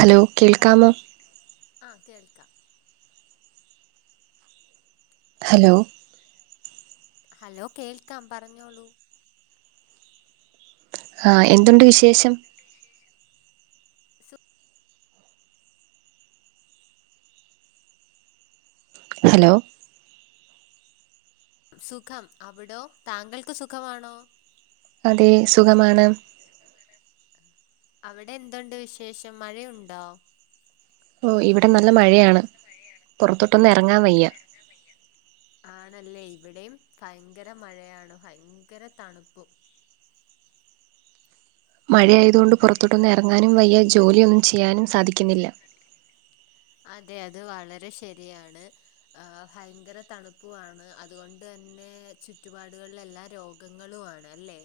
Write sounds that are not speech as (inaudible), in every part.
Hello കേൾക്കാമോ ആഹ് കേൾക്കാം ഹലോ ഹലോ കേൾക്കാം പറഞ്ഞോളൂ ആഹ് എന്തുണ്ട് വിശേഷം ണ്ട് വിശേഷം ഹലോ സുഖം അവിടോ താങ്കൾക്ക് സുഖമാണോ അതേ സുഖമാണ് സുഖമാണ് അവിടെ എന്തൊണ്ട് വിശേഷം മഴയൊണ്ടോ ഓഹ് ഇവിടെ നല്ല മഴയാണ് പൊറത്തോട്ടൊന്നും എറങ്ങാൻ വയ്യ ആണല്ലേ ഇവിടെയും ഭയങ്കര മഴയാണ് ഭയങ്കര തണുപ്പും മഴയായതുകൊണ്ട് പൊറത്തോട്ടൊന്നും എറങ്ങാനും വയ്യ ജോലിയൊന്നും ചെയ്യാനും സാധിക്കുന്നില്ല അതെ അത് വളരെ ശെരിയാണ് ആ ഭയങ്കര തണുപ്പാണ് അതുകൊണ്ട് തന്നെ ചുറ്റുപാടുകളിലെല്ലാം എല്ലാ രോഗം ഗങ്ങളുമാണ് അല്ലേ?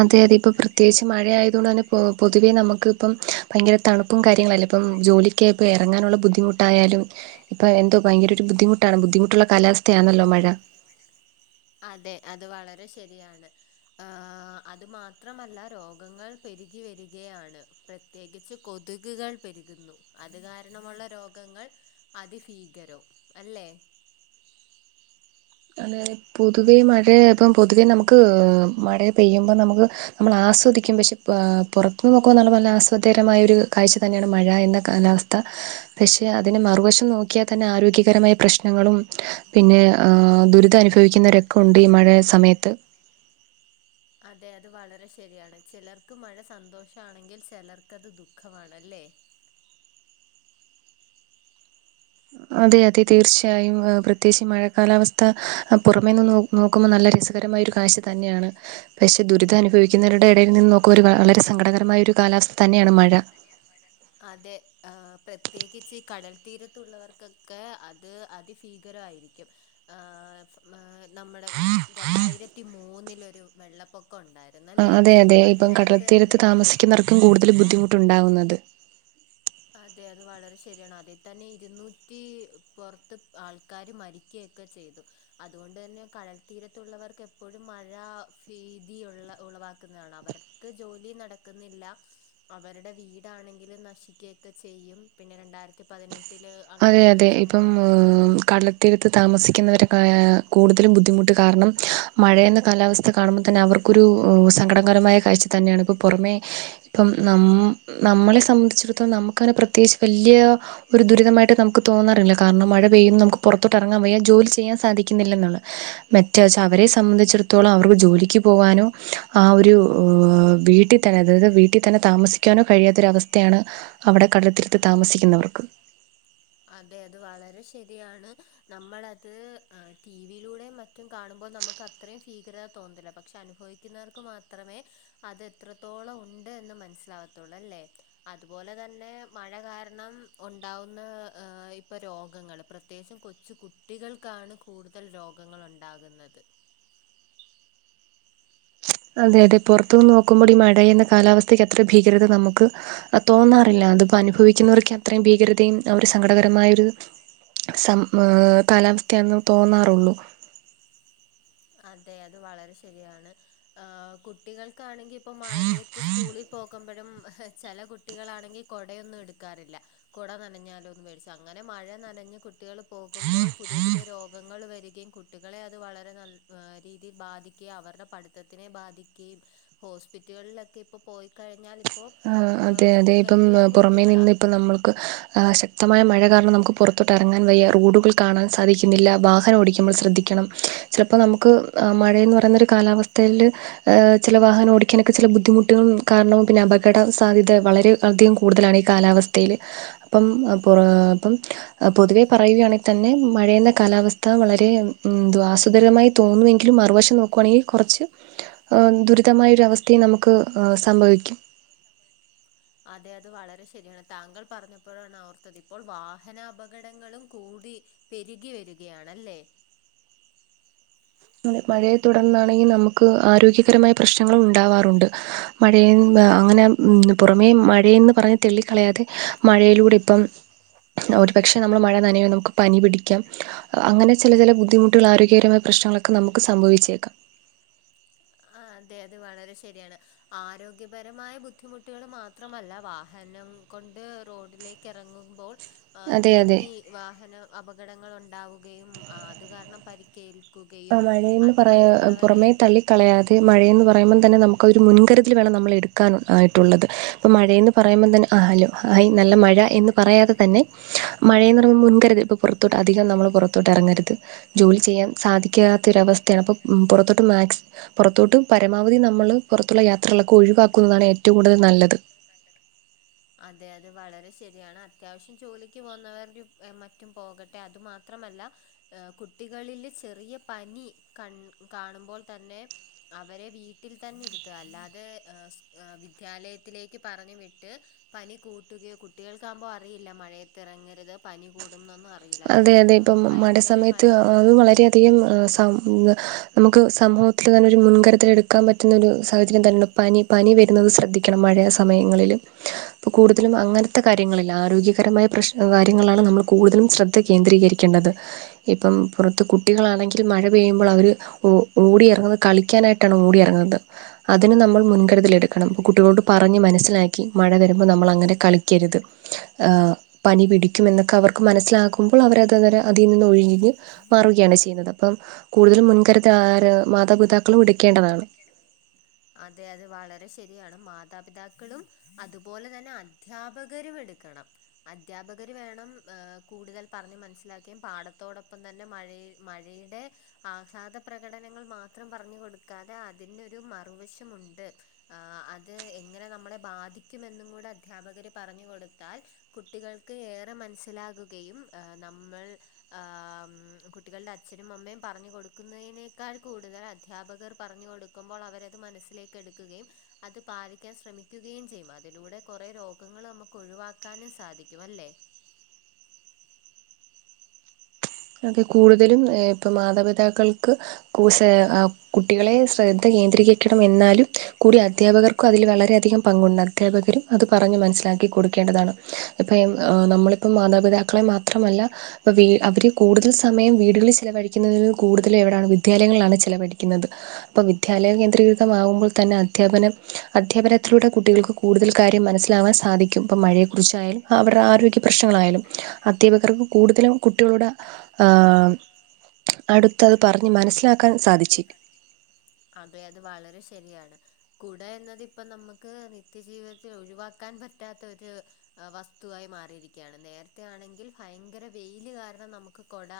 അതെ അതെ ഇപ്പൊ പ്രത്യേകിച്ച് മഴയായത് കൊണ്ട് തന്നെ പൊതുവെ നമുക്ക്. ഇപ്പം ഭയങ്കര തണുപ്പും കാര്യങ്ങളല്ലേ ഇപ്പം ജോലിക്ക് ഇപ്പോൾ ഇറങ്ങാനുള്ള ബുദ്ധിമുട്ടായാലും. ഇപ്പൊ എന്തോ ഭയങ്കര ഒരു ബുദ്ധിമുട്ടാണ് ബുദ്ധിമുട്ടുള്ള കാലാവസ്ഥയാണല്ലോ മഴ. അതെ അത് വളരെ ശരിയാണ്. ആഹ് അത് മാത്രമല്ല രോഗങ്ങൾ പെരുകി വരികയാണ്. പ്രത്യേകിച്ച് കൊതുകുകൾ പെരുകുന്നു അത് കാരണമുള്ള രോഗങ്ങൾ. അതിഭീകരോം അല്ലേ? അതെതെ പൊതുവെ മഴയാ ഇപ്പം പൊതുവേ നമുക്ക് മഴ പെയ്യുമ്പോ നമുക്ക്. നമ്മൾ ആസ്വദിക്കും പക്ഷെ പുറത്തുന്ന് നോക്കുമ്പോ നല്ല നല്ല ആസ്വാദകരമായ ഒരു കാഴ്ച തന്നെയാണ് മഴ എന്നാ കാലാവസ്ഥ പക്ഷേ അതിനെ മറുവശം നോക്കിയാൽ തന്നെ ആരോഗ്യകരമായ പ്രശ്നങ്ങളും പിന്നെ ദുരിതം അനുഭവിക്കുന്നവരൊക്കെ ഉണ്ട് ഈ മഴ സമയത്ത്. അതെ അത് വളരെ ശരിയാണ് ചിലർക്ക് മഴ സന്തോഷമാണെങ്കിൽ ചിലർക്കത് ദുഃഖമാണല്ലേ? അതെ അതെ. തീർച്ചയായും പ്രത്യേകിച്ച് മഴക്ക കാലാവസ്ഥ പുറമേെന്ന് നോ നോക്കുമ്പോ നല്ല രസകരമായ ഒരു കാഴ്ച തന്നെയാണ്. പക്ഷേ ദുരിതം അനുഭവിക്കുന്നവരുടെ ഇടയിൽ നിന്ന് നോക്കുന്ന ഒരു വളരെ സങ്കടകരമായ ഒരു കാലാവസ്ഥ തന്നെയാണ് മഴ. അതെ പ്രത്യേകിച്ച് കടൽ തീരത്തുള്ളവർക്കൊക്കെ അത് അതി ഭീകരമായിരിക്കും ആഹ് ഏഹ് നമ്മുടെ രണ്ടായിരത്തി മൂന്നിലൊരു വെള്ളപ്പൊക്കം ഉണ്ടായിരുന്നല്ലേ? അതെ അതെ ഇപ്പം അതിനകത്ത് കടൽത്തീരത്ത് തന്നെ താമസിക്കുന്നവർക്കും കൂടുതൽ ബുദ്ധിമുട്ടുണ്ടാവുന്നത്. അതെ അത് വളരെ ശരിയാണ് അതേ തന്നെ ഇരുന്നൂറ്റി പുറത്ത് ആൾക്കാാര് മരി കേക്ക ചെയ്തു. അതുകൊണ്ട് തന്നെ കടൽത്തീരത്തുള്ളവർക്ക് എപ്പോഴും മഴ ഫീതിയുള്ള ഉളവാക്കുന്നതാണ് അവർ ക്ക് ജോലി നടക്കുന്നില്ല അവരുടെ വീടാണെങ്കിലും നശിക്കെ ക്കെ ചെയ്യും പിന്നെ രണ്ടായിരത്തി പതിനെട്ടില് അങ്ങനെരു സംഭവം ഉണ്ടായി ഉം കടല ത്തീരത്ത് താമസിക്കുന്നവരെ ക്കായാകൂടുതലും ബുദ്ധിമുട്ട് കാരണം മഴയെന്ന കാലാവസ്ഥ കാണുമ്പോൾ തന്നെ അവർ ക്ക് ഒരു സങ്കടങ്കരമായ കാഴ്ച തന്നെയാണ് ഇപ്പോൾ പുറമെ ഇപ്പം ന നമ്മളെ സംബന്ധിച്ചിടത്തോളം നമുക്ക്നെ പ്രത്യേകിച്ച് വലിയ ഒരു ദുരിതമായിട്ട് നമുക്ക് തോന്നാറില്ല കാരണം മഴ പെയ്യും നമുക്ക് പുറത്തോട്ട് ഇറങ്ങാൻ വയ്യാ ജോലി ചെയ്യാൻ സാധിക്കുന്നില്ല എന്ന് ഉള്ളെ മെറ്റ വച്ചാ അവരെ സംബന്ധിച്ചിടത്തോളം അവർക്ക് ജോലിക്ക് പോകാനോ ആ ഒരു വീട്ടി തന്നെ അതായത് വീട്ടിൽ തന്നെ താമസിക്കാനോ കഴിയാത്തൊരവസ്ഥയാണ് അവിടെ കടലത്തീരുത്ത് താമസിക്കുന്നവർക്ക്. അതെ അത് വളരെ ശരിയാണ് നമ്മൾ അത് ടി വിയിലൂടെ മറ്റും കാണും മ്പോ നമുക്ക് അത്രയും ഫീകരത തോന്നത്തില്ല പക്ഷെ അനുഭവിക്കുന്നവർക്ക് മാത്രമേ അത് എത്രത്തോളം ഉണ്ട് എന്ന് മനസ്സിലാവത്തുള്ളു അല്ലേ, അതുപോലെ തന്നെ മഴ കാരണം. ഒണ്ടാവുന്ന ഇപ്പൊ രോഗങ്ങൾ പ്രത്യേകിച്ചം കൊച്ചു കുട്ടികൾക്കാണ്. കൂടുതൽ രോഗങ്ങളുണ്ടാകുന്നത്. അതെ അതെ പുറത്തു നിന്ന് നോക്കുമ്പോൾ ഈ മഴ എന്ന കാലാവസ്ഥയ്ക്ക് എത്ര ഭീകരത നമുക്ക്. തോന്നാറില്ല അതിപ്പോ അനുഭവിക്കുന്നവർക്കെ അത്രയും ഭീകരതയും അവര് സങ്കടകരമായൊരു സം ഏ കാലാവസ്ഥയാന്ന് തോന്നാറുള്ളൂ. അതെ അത് വളരെ ശരിയാണ് ഏഹ്കുട്ടികൾ ക്കാണെങ്കി ഇപ്പോ മഴയത്ത് സ്കൂളിൽ പോകുമ്പഴും ഹ് ചെല കുട്ടികളാണെങ്കിൽ കൊടയൊന്നും എടുക്കാറില്ല. കൊട നനഞ്ഞാലോന്ന് പേടിച്ച് അങ്ങനെ മഴ നനഞ്ഞഞ് കുട്ടികൾ പോകുമ്പോൾ പുതിയ പുതിയ രോഗങ്ങൾ വരികയും കു ട്ടികളെ അത് വളരെ നൽ രീതിയിൽ ബാധിക്ക്യ അവരുടെ പഠിത്തത്തിനെ ബാധിക്കുകയും ഹോസ്പിറ്റ്കളിലൊക്കെ ഇപ്പൊ പോയിക്കഴിഞ്ഞാൽ ആഹ് അതെ അതെ ഇപ്പം പുറമേ കുട്ടികളാ നിന്ന് ഇപ്പ നമ്മൾക്ക് ആഹ് ശക്തമായ മഴ കാരണം നമുക്ക് പൊറത്തോട്ട് ഇറങ്ങാൻ വയ്യ റോഡുകൾ കാണാൻ സാധിക്കുന്നില്ല വാഹനം ഓടിക്കുമ്പോൾ ശ്രദ്ധിക്കണം ചെലപ്പോ നമുക്ക് അഹ് മഴയെന്നു പറയുന്നൊരു കാലാവസ്ഥയില് ഏഹ് ചെല വാഹനം ഓടിക്കാനൊക്കെ ചെല ബുദ്ധിമുട്ടുകൾ കാരണം പിന്ന അപകട സാധ്യത വളരെ അധികം കൂടുതലാണ് ഈ കാ കാലാവസ്ഥയില് അപ്പം ആഹ് പൊറാ അപ്പം ആഹ് പൊതുവേ പറയുകയാണെ തന്നെ മഴയെന്ന കാലാവസ്ഥ വളരെ മ്മ് എന്തുവാ ആസ്വദരമായി തോന്നുമെങ്കിലും മറുവശം നോക്കുവാണെങ്കി കൊറച്ച് ആഹ് ദുരിതമായ ഒരു അവസ്ഥയെ നമുക്ക് ആഹ് സംഭവിക്കും അതെ അത് വളരെ ശരിയാണ് താങ്കൾ പറഞ്ഞപ്പഴാണ് ഓർത്തത് ഇപ്പോൾ വാഹനാപകടങ്ങളും കൂടി പെരികി വരികയാണല്ലേ? മഴയെ തുടർന്നാണെങ്കി നമുക്ക് ആരോഗ്യകരമായ പ്രശ്നങ്ങളും ഉണ്ടാവാറുണ്ട് മഴയും ആഹ് അങ്ങന മ്മ് പുറമേ മഴയെന്ന് പറഞ്ഞ് തെള്ളിക്കളയാതെ മഴയിലൂടിപ്പം ഒരു പക്ഷെ നമ്മള് മഴ നനയും നമുക്ക് പനി പിടിക്കാം അങ്ങനെ ചെല ചെല ബുദ്ധിമു ട്ടുള്ള ആരോഗ്യകരമായ പ്രശ്നങ്ങളക്ക നമുക്ക് സംഭവിച്ചേക്കാം ആഹ് അതെ അത് വളരെ ശരിയാണ് ആരോഗ്യപരമായ ബുദ്ധിമുട്ടുകള് മാത്രമല്ല വാഹനം കൊണ്ട് റോഡിലേ ക്കെറങ്ങുമ്പോൾ ആഹ് അതെ അതെ തെന്നി വാഹന അപകടങ്ങൾ ഉണ്ടാവുകയും അഹ് അത് കാരണം പരിക്കേൽ ക്കുകയും അത് മറ്റുള്ളവരെ കളയാതെ മഴയെന്ന് പറയുമ്പം തന്നെ നമുക്കൊരു മുൻകരുതൽ വേണം നമ്മളെടുക്കാൻ ആയിട്ടുള്ളത് ഇപ്പം മഴയെന്ന് പറയുമ്പം തന്നെ ആഹ് അല്ലോ ഹായ് നല്ല മഴ എന്ന് പറയാതെ തന്നെ മഴയെന്നൊറു മുൻകരുതൽ പ്പ പൊറ ത്തോട്ട് അധികം നമ്മള് പൊറത്തോട്ടെറങ്ങരുത് ജോലി ചെയ്യാൻ സാധി ക്കാത്തൊരവസ്ഥയാണ് അപ്പം പൊറത്തോട്ട് മാക്സ് പൊറത്തോട്ടും പരമാവധി നമ്മള് പൊറത്തുള്ള യാ ത്രകളൊക്ക ഒഴിവാക്കുന്നതാണ് ഏറ്റോം കൂടുതൽ നല്ലത് നല്ലത് അതെ അതെ വളരെ ശരിയാണ് അത്യാവശ്യം ജോലിക്ക് പോവുന്നവരും ഏഹ് മറ്റും പോകട്ടെ അത് മാ ത്രമല്ല ആഹ് കുട്ടികളില് ചെറിയ പനി കൺ കാണുമ്പോൾ തന്നെ അവരെ വീട്ടിൽ തന്നെ ഇരുത്തുവ അല്ലാ തേ ആഹ് സ് ആഹ് വിദ്യാലയത്തിലേക്ക് പറഞ്ഞ് വിട്ട് പനി കൂട്ടുകയോ കുട്ടികൾക്കാമ്പോ അറിയില്ല മഴയത്തിറങ്ങരുത് പനി കൂടും ന്നൊന്നും അ അറിയില്ല അത് അതെ അതെ ഇപ്പം ആഹ് മഴ ഭയങ്കര മ സമയത്ത് അത് വളരെയധികം ആഹ് സം നമുക്ക് സമൂഹത്തില് തന്നൊരു മുൻകരുതലെടുക്കാൻ പറ്റുന്നൊരു സാഹചര്യം തന്നൊ പനി പനി വരുന്നത് ശ്രദ്ധി ക്കണം മഴയ സമയങ്ങളില് പ്പ കൂടുതലും അങ്ങനത്ത കാര്യങ്ങളിൽ ആരോഗ്യകരമായ പ്രശ്ന കാര്യങ്ങളിലാണ് നമ്മള് കൂടുതലും ശ്ര ദ്ധ കേന്ദ്രീകരിക്കേണ്ടത് ഇപ്പം പുറത്ത് കുട്ടികളാണെങ്കിൽ മഴ പെയ്യുമ്പോളവര് ഓ ഓടിയിറങ്ങുന്ന കളിക്കാനായിട്ടാണ് ഓടി എറങ്ങുന്നത് അതിന് നമ്മൾ മുൻകരുതലെടുക്കണം പ്പൊ കുട്ടികളോട് പറഞ്ഞ് മനസ്സിലാ ക്കി മഴ വരുമ്പോ നമ്മളങ്ങനെ കളിക്കരുത് ആഹ് പനി പിടിക്കുമെന്നക്ക അവർക്ക് മനസ്സിലാകു കുമ്പൾ അവരത് അവര് അതീനിന്ന് ഒഴിഞ്ഞ് മാറുകയാണ് ചെയ്യുന്നത് അപ്പം കൂടുതല് മുൻകരു താര മാതാപിതാക്കളും എടുക്കേണ്ടതാണ് അതെ അതെ വളരെ ശരിയാണ് മാതാപിതാക്കളും അതുപോലെ തന്നെ അദ്ധ്യാപകരും എടുക്കണം അദ്ധ്യാപകര് വേണം ആഹ് കൂടുതൽ പറഞ്ഞ് മനസ്സിലാക്കേം പാഠത്തോടൊപ്പം തന്നെ മഴയെ മഴേടെ ആഹ്ലാദ പ്ര കടനങ്ങൾ മാത്രം പറഞ്ഞു കൊടുക്കാതെ അതിനൊരു മറുവശമുണ്ട് ആഹ് അത് എങ്ങനെ നമ്മളെ ബാധിക്കുമെന്നും കൂട അദ്ധ്യാപകര് പറഞ്ഞു കൊടുത്താൽ കുട്ടികൾക്ക് ഏറെ മനസ്സിലാകുകയും ഏഹ് നമ്മൾ ആം കുട്ടികളുടെ അച്ഛനും അമ്മേം പറഞ്ഞു കൊടുക്കുന്നതിനെ ക്കാൾ കൂടുതൽ അധ്യാപകർ പറഞ്ഞു കൊടുക്കുമ്പോൾ അവരത് മനസ്സിലേക്കെടുക്കുകയും അത് പാലിക്കാൻ ശ്രമിക്കുകയും ചെയ്യും അതിലൂടെ കൊറേ രോഗങ്ങള് നമുക്ക് ഒഴിവാക്കാനും സാധിക്കും അല്ലേ അത് കൂടുതലും ഇപ്പ മാതാപിതാക്കൾക്ക് കു സെ കുട്ടികളെ ശ്രദ്ധ കേന്ദ്രീകരിക്കണം എന്നാലും കൂടി അധ്യാപകർ അതിൽ വളരെയധികം പങ്കുണ്ട് അധ്യാപകരും അത് പറഞ്ഞ് മനസ്സിലാക്കി കൊടുക്കേണ്ടതാണ് ഇപ്പം നമ്മള് ക് ഇപ്പൊ മാതാപിതാക്കളെ മാത്രമല്ല വ് ആഹ് അവര് കൂടുതൽ സമയം വീടുകളിൽ ചിലവഴിക്കുന്നതിന് കൂടുതല് എവിടാണ് വിദ്യാലയങ്ങളിലാണ് ചിലവഴിക്കുന്നത് അപ്പൊ വിദ്യാലയം കേന്ദ്രീകൃതമാകുമ്പോൾ തന്നെ അധ്യാപനം അധ്യാപനത്തിലൂടെ കുട്ടികൾക്ക് കൂടുതൽ കാര്യം മനസ്സിലാവാൻ സാധിക്കും ഇപ്പം മഴയെക്കുറിച്ചായാലും അവരുടെ ആരോഗ്യ പ്രശ്നങ്ങളായാലും അധ്യാപകർക്ക് കൂടുതലും കുട്ടികളുടാ ആഹ് അടുത്തത് പറഞ്ഞ് മനസ്സിലാക്കാൻ സാധിച്ചേനേ അതെ അത് വളരെ ശരിയാണ് കുട എന്നത് ഇപ്പ നമുക്ക് നിത്യജീവിതത്തിൽ ഒഴിവാക്ക ക്കാൻ പറ്റാത്തൊരു വസ്തുവായി മാറിയിരിക്കുകയാണ് നേരത്തെ ആണെങ്കിൽ ഭയങ്കര വെയില് കാരണം നമുക്ക് കൊട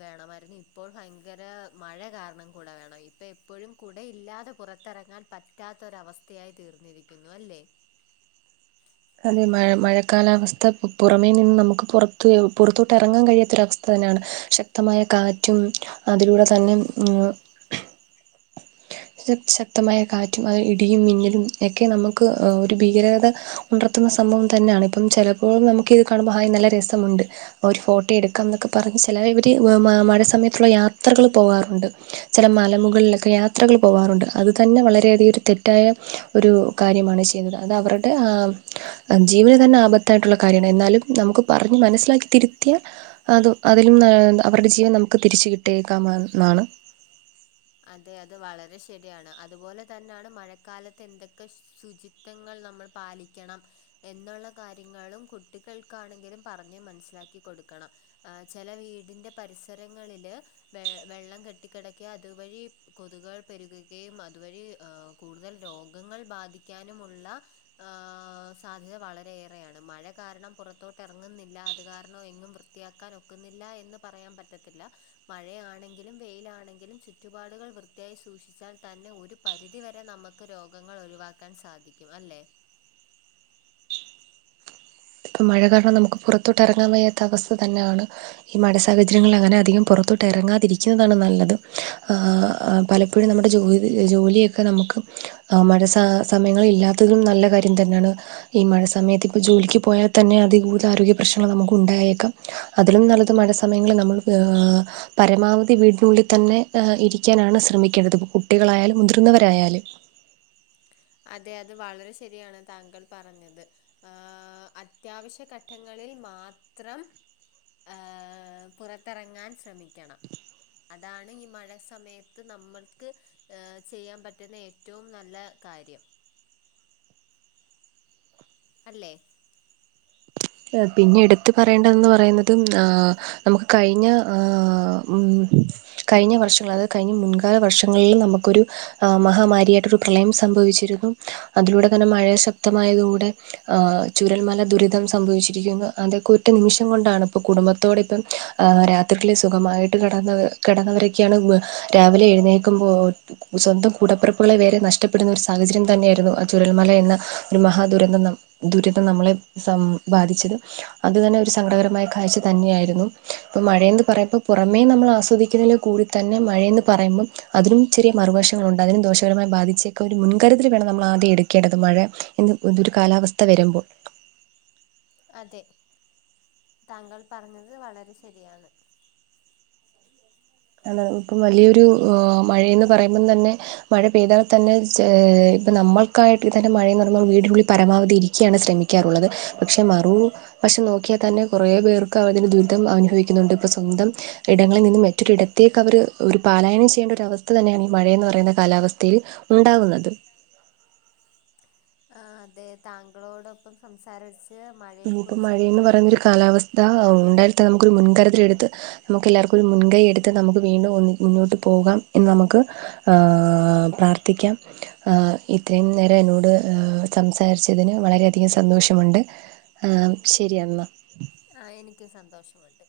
വേണമായിരുന്നു ഇപ്പോൾ ഭയങ്കര മഴ കാരണം കൂട വേണം ഇപ്പ എപ്പോഴും കുടയില്ലാതെ പുറത്തിറങ്ങാൻ പറ്റാത്തൊരവസ്ഥയായി തീർന്നിരിക്കുന്നു അല്ലേ അതെ മഴ മഴക്കാലാവസ്ഥ പുറമേ നിന്ന് നമുക്ക് പുറ പുറത്തോട്ട് ഇറങ്ങാൻ കഴിയാത്തൊരവസ്ഥ തന്നെയാണ് ശക്തമായ കാറ്റും അതിലൂടെ തന്നെ ശക്തമായ കാറ്റും അത് ഇടിയും മിന്നിലും ക്കെ നമുക്ക് ഒരു ഭീകരത ഉണർത്തുന്ന സംഭവം തന്നെയാണ് ഇപ്പം ചില ഇപ്പോഴും നമുക്ക് ഇത് കാണുമ്പോൾ ഹായ് നല്ല രസമുണ്ട് ഒരു ഫോട്ടോ എടുക്കാം എന്നൊക്കെ പറഞ്ഞ് ചിലവര് മഴ സമയത്ത് (unintelligible) യാത്രകള് പോകാറുണ്ട് ചില മലമുകളിലൊക്കെ യാത്രകൾ പോവാറുണ്ട് അതു തന്നെ വളരെയധികം ഒരു തെറ്റായ ഒരു കാര്യമാണ് ചെയ്യുന്നത് അത് അവരുടെ ആഹ് ജീവന് തന്നെ ആപത്തായിട്ടുള്ള കാര്യാണ് എന്നാലും നമുക്ക് പറഞ്ഞ് മനസ്സിലാക്കി തിരുത്തിയ അത് അതിലും നല്ല അവരുടെ ജീവൻ നമുക്ക് തിരിച്ച കിട്ടിയേക്കാമെന്നാണ് അതെ അത് വളരെ ശരിയാണ് അതുപോലെ തന്നെയാണ് മഴക്കാലത്ത് എന്തൊക്കെ ശുചി ങ്ങൾ നമ്മൾ പാലിക്കണം എന്നുള്ള കാര്യങ്ങളും കുട്ടികൾക്കാണെങ്കിലും പറഞ്ഞ് മനസ്സിലാക്കി കൊടുക്കണം ആഹ് ചില വീടിന്റെ പരിസരങ്ങളില് വെ വെള്ളം കെട്ടിക്കിടക്കിയത് അതുവഴി കൊതുകള് പെരുകുകയും അതുവഴി കൂടുതൽ രോഗങ്ങൾ ബാധിക്കാനുമുള്ള ആഹ് സാധ്യത വളരെയേറെയാണ് മഴ കാരണം പുറത്തോട്ട് ഇറങ്ങുന്നില്ല അത് കാരണം എങ്ങും വൃ വൃത്തിയാക്കാൻ ഒക്കുന്നില്ല എന്ന് പറയാൻ പറ്റത്തില്ല മഴയാണെങ്കിലും വെയിലാണെങ്കിലും ച്ചു ചുറ്റുപാടുകൾ വൃത്തിയായി സൂക്ഷിച്ചാൽ തന്നെ ഒരു പരിധിവരെ നമുക്ക് രോഗങ്ങൾ ഒഴിവാക്കാൻ സാധിക്കും അല്ലേ ഇപ്പം മഴ കാരണം നമുക്ക് പുറത്തോട്ട് ഇറങ്ങാൻ വയ്യാത്ത അവസ്ഥ തന്നെയാണ് ഈ മഴ സാഹചര്യങ്ങള് അങ്ങനെ അധികം പുറത്തോട്ട് ഇറങ്ങാതിരിക്കുന്നതാണ് നല്ലത് ആഹ്‌ പലപ്പോഴും നമ്മുടെ ജോലി ജോലിയൊക്കെ നമുക്ക് ആഹ് മഴ സ സമയങ്ങളിൽ ഇല്ലാത്തതും നല്ല കാര്യം തന്നാണ് ഈ മഴ സമയത്ത് ഇപ്പൊ ജോലിക്ക് പോയാൽ തന്നെ അതികൂടുതലാരോഗ്യ പ്രശ്നങ്ങൾ നമുക്ക് ഉണ്ടായേക്കാം അതിലും നല്ലത് മഴ സമയങ്ങളിൽ നമ്മള് ങ്‌ പരമാവധി വീടിനുള്ളിൽ തന്നെ ഇരിക്കാനാണ് ശ്രമിക്കേണ്ടത് ഇപ്പ കുട്ടികളായാലും മുതിർന്നവരായാലും അതെ അത് വളരെ ശരിയാണ് താങ്കൾ പറഞ്ഞത് ആഹ് അത്യാവശ്യ ഘട്ടങ്ങളിൽ മാത്രം ആഹ്‌ പുറത്തിറങ്ങാൻ ശ്രമിക്കണം അതാണ് ഈ മഴ സമയത്ത് നമ്മൾക്ക് ഏഹ് ചെയ്യാൻ പറ്റുന്ന ഏറ്റവും നല്ല കാര്യം അല്ലേ പിന്നെ എടുത്ത് പറയേണ്ടതന്ന് പറയുന്നുന്നത് ആഹ്‌ ‌ നമുക്ക് കഴിഞ്ഞ ആഹ്‌ കഴിഞ്ഞ വർഷങ്ങൾ അതായത് കഴിഞ്ഞ മുൻകാല വർഷങ്ങളിലും നമുക്കൊരു ആഹ് മഹാമാരിയായിട്ടോരു പ്രളയം സംഭവിച്ചിരുന്നു അതിലൂടെ തന്നെ മഴ ശക്തമായതിലൂടെ ആഹ് ചുരൽമല ദുരിധം സംഭവിച്ചിരിക്കുന്നു അതൊക്കെ ഒറ്റ നിമിഷം കൊണ്ടാണ് ഇപ്പോ കുടുംബത്തോടിപ്പം രാത്രിക്കൽ സുഖമായിട്ട് കിടന്ന് കിടന്നവരൊക്കെയാണ് രാവിലെ എഴുന്നേക്കുമ്പോൾ സ്വന്തം കൂടപ്പിറപ്പുകളെ വരെ നഷ്ടപ്പെടുന്ന ഒരു സാഹചര്യം തന്നെയായിരുന്നു ആ ചുരൽമല എന്ന ഒരു മഹാദുരന്തം ദുരിതം നമ്മളെ ബാധിച്ചത് അത് തന്നെ ഒരു സങ്കടകരമായ കാഴ്ച തന്നെയായിരുന്നു. ഇപ്പൊ മഴയന്ന് പറയ്മ്പ പുറമേ നമ്മൾ ആസ്വദിക്കുന്നതിലും കൂടി തന്നെ മഴെന്ന് പറയുമ്പം അതിനും ചെറിയ മറുവശങ്ങളുണ്ട് അതിനും ദോഷകരമായി ബാധിച്ചൊക്കെ ഒരു മുൻകരുതൽ വേണം നമ്മൾ ആദ്യം എടുക്കേണ്ടത് മഴ ഇതൊരു കാലാവസ്ഥ വരുമ്പോൾ അതെ താങ്കൾ പറഞ്ഞത് വളരെ ശരിയാണ് ആണോ ഇപ്പം വലിയൊരു മഴേന്ന് പറയുമ്പം തന്നെ മഴ പെയ്താൽ തന്നെ ഇപ്പ നമ്മക്കായിട്ട് തന്നെ മഴയന്ന് പറഞ്ഞ വീടിനുള്ളിൽ പരമാവധി ഇരിക്കാണ് ശ്രമിക്ക ക്കാറുള്ളത് പക്ഷെ പക്ഷെ മറു വശം നോക്കിയാൽ തന്നെ കുറേ പേർക്ക് അതിൻ്റെ ദുരിതം അനുഭവിക്കുന്നുണ്ട് ഇപ്പം സ്വന്തം ഇടങ്ങളിൽ നിന്നും മറ്റൊരിടത്തേക്ക് അവർ ഒരു പാലായനം ചെയ്യേണ്ട ഒരവസ്ഥ തന്നെയാണ് ഈ മഴയെന്ന് പറയുന്ന കാലാവസ്ഥയിൽ ഉണ്ടാകുന്നത് ആഹ് അതെ താങ്കളോടൊപ്പം സംസാരസ് ച്ച് മഴയെക്കുറിച്ച് ഇത്രയും ഇതാ ഉണ്ടായിത്ത നമുക്കൊരു മുൻകരുത്തിലൽടുത്ത് നമുക്ക് എല്ലാർക്കും ഒരു മുൻകൈ എടുത്ത് നമുക്ക് വീണ്ടും ഒന്നി മുന്നോട്ട് പോകാം എന്ന് നമുക്ക് ആഹ് പ്രാർത്ഥിക്കാം ഇത്രയും നേരം എന്നോട് സംസാരിച്ചതിന് വളരെയധികം സന്തോഷമുണ്ട് ആഹ് ശരിയെന്ന ആഹ് എനിക്ക് സന്തോഷമുണ്ട്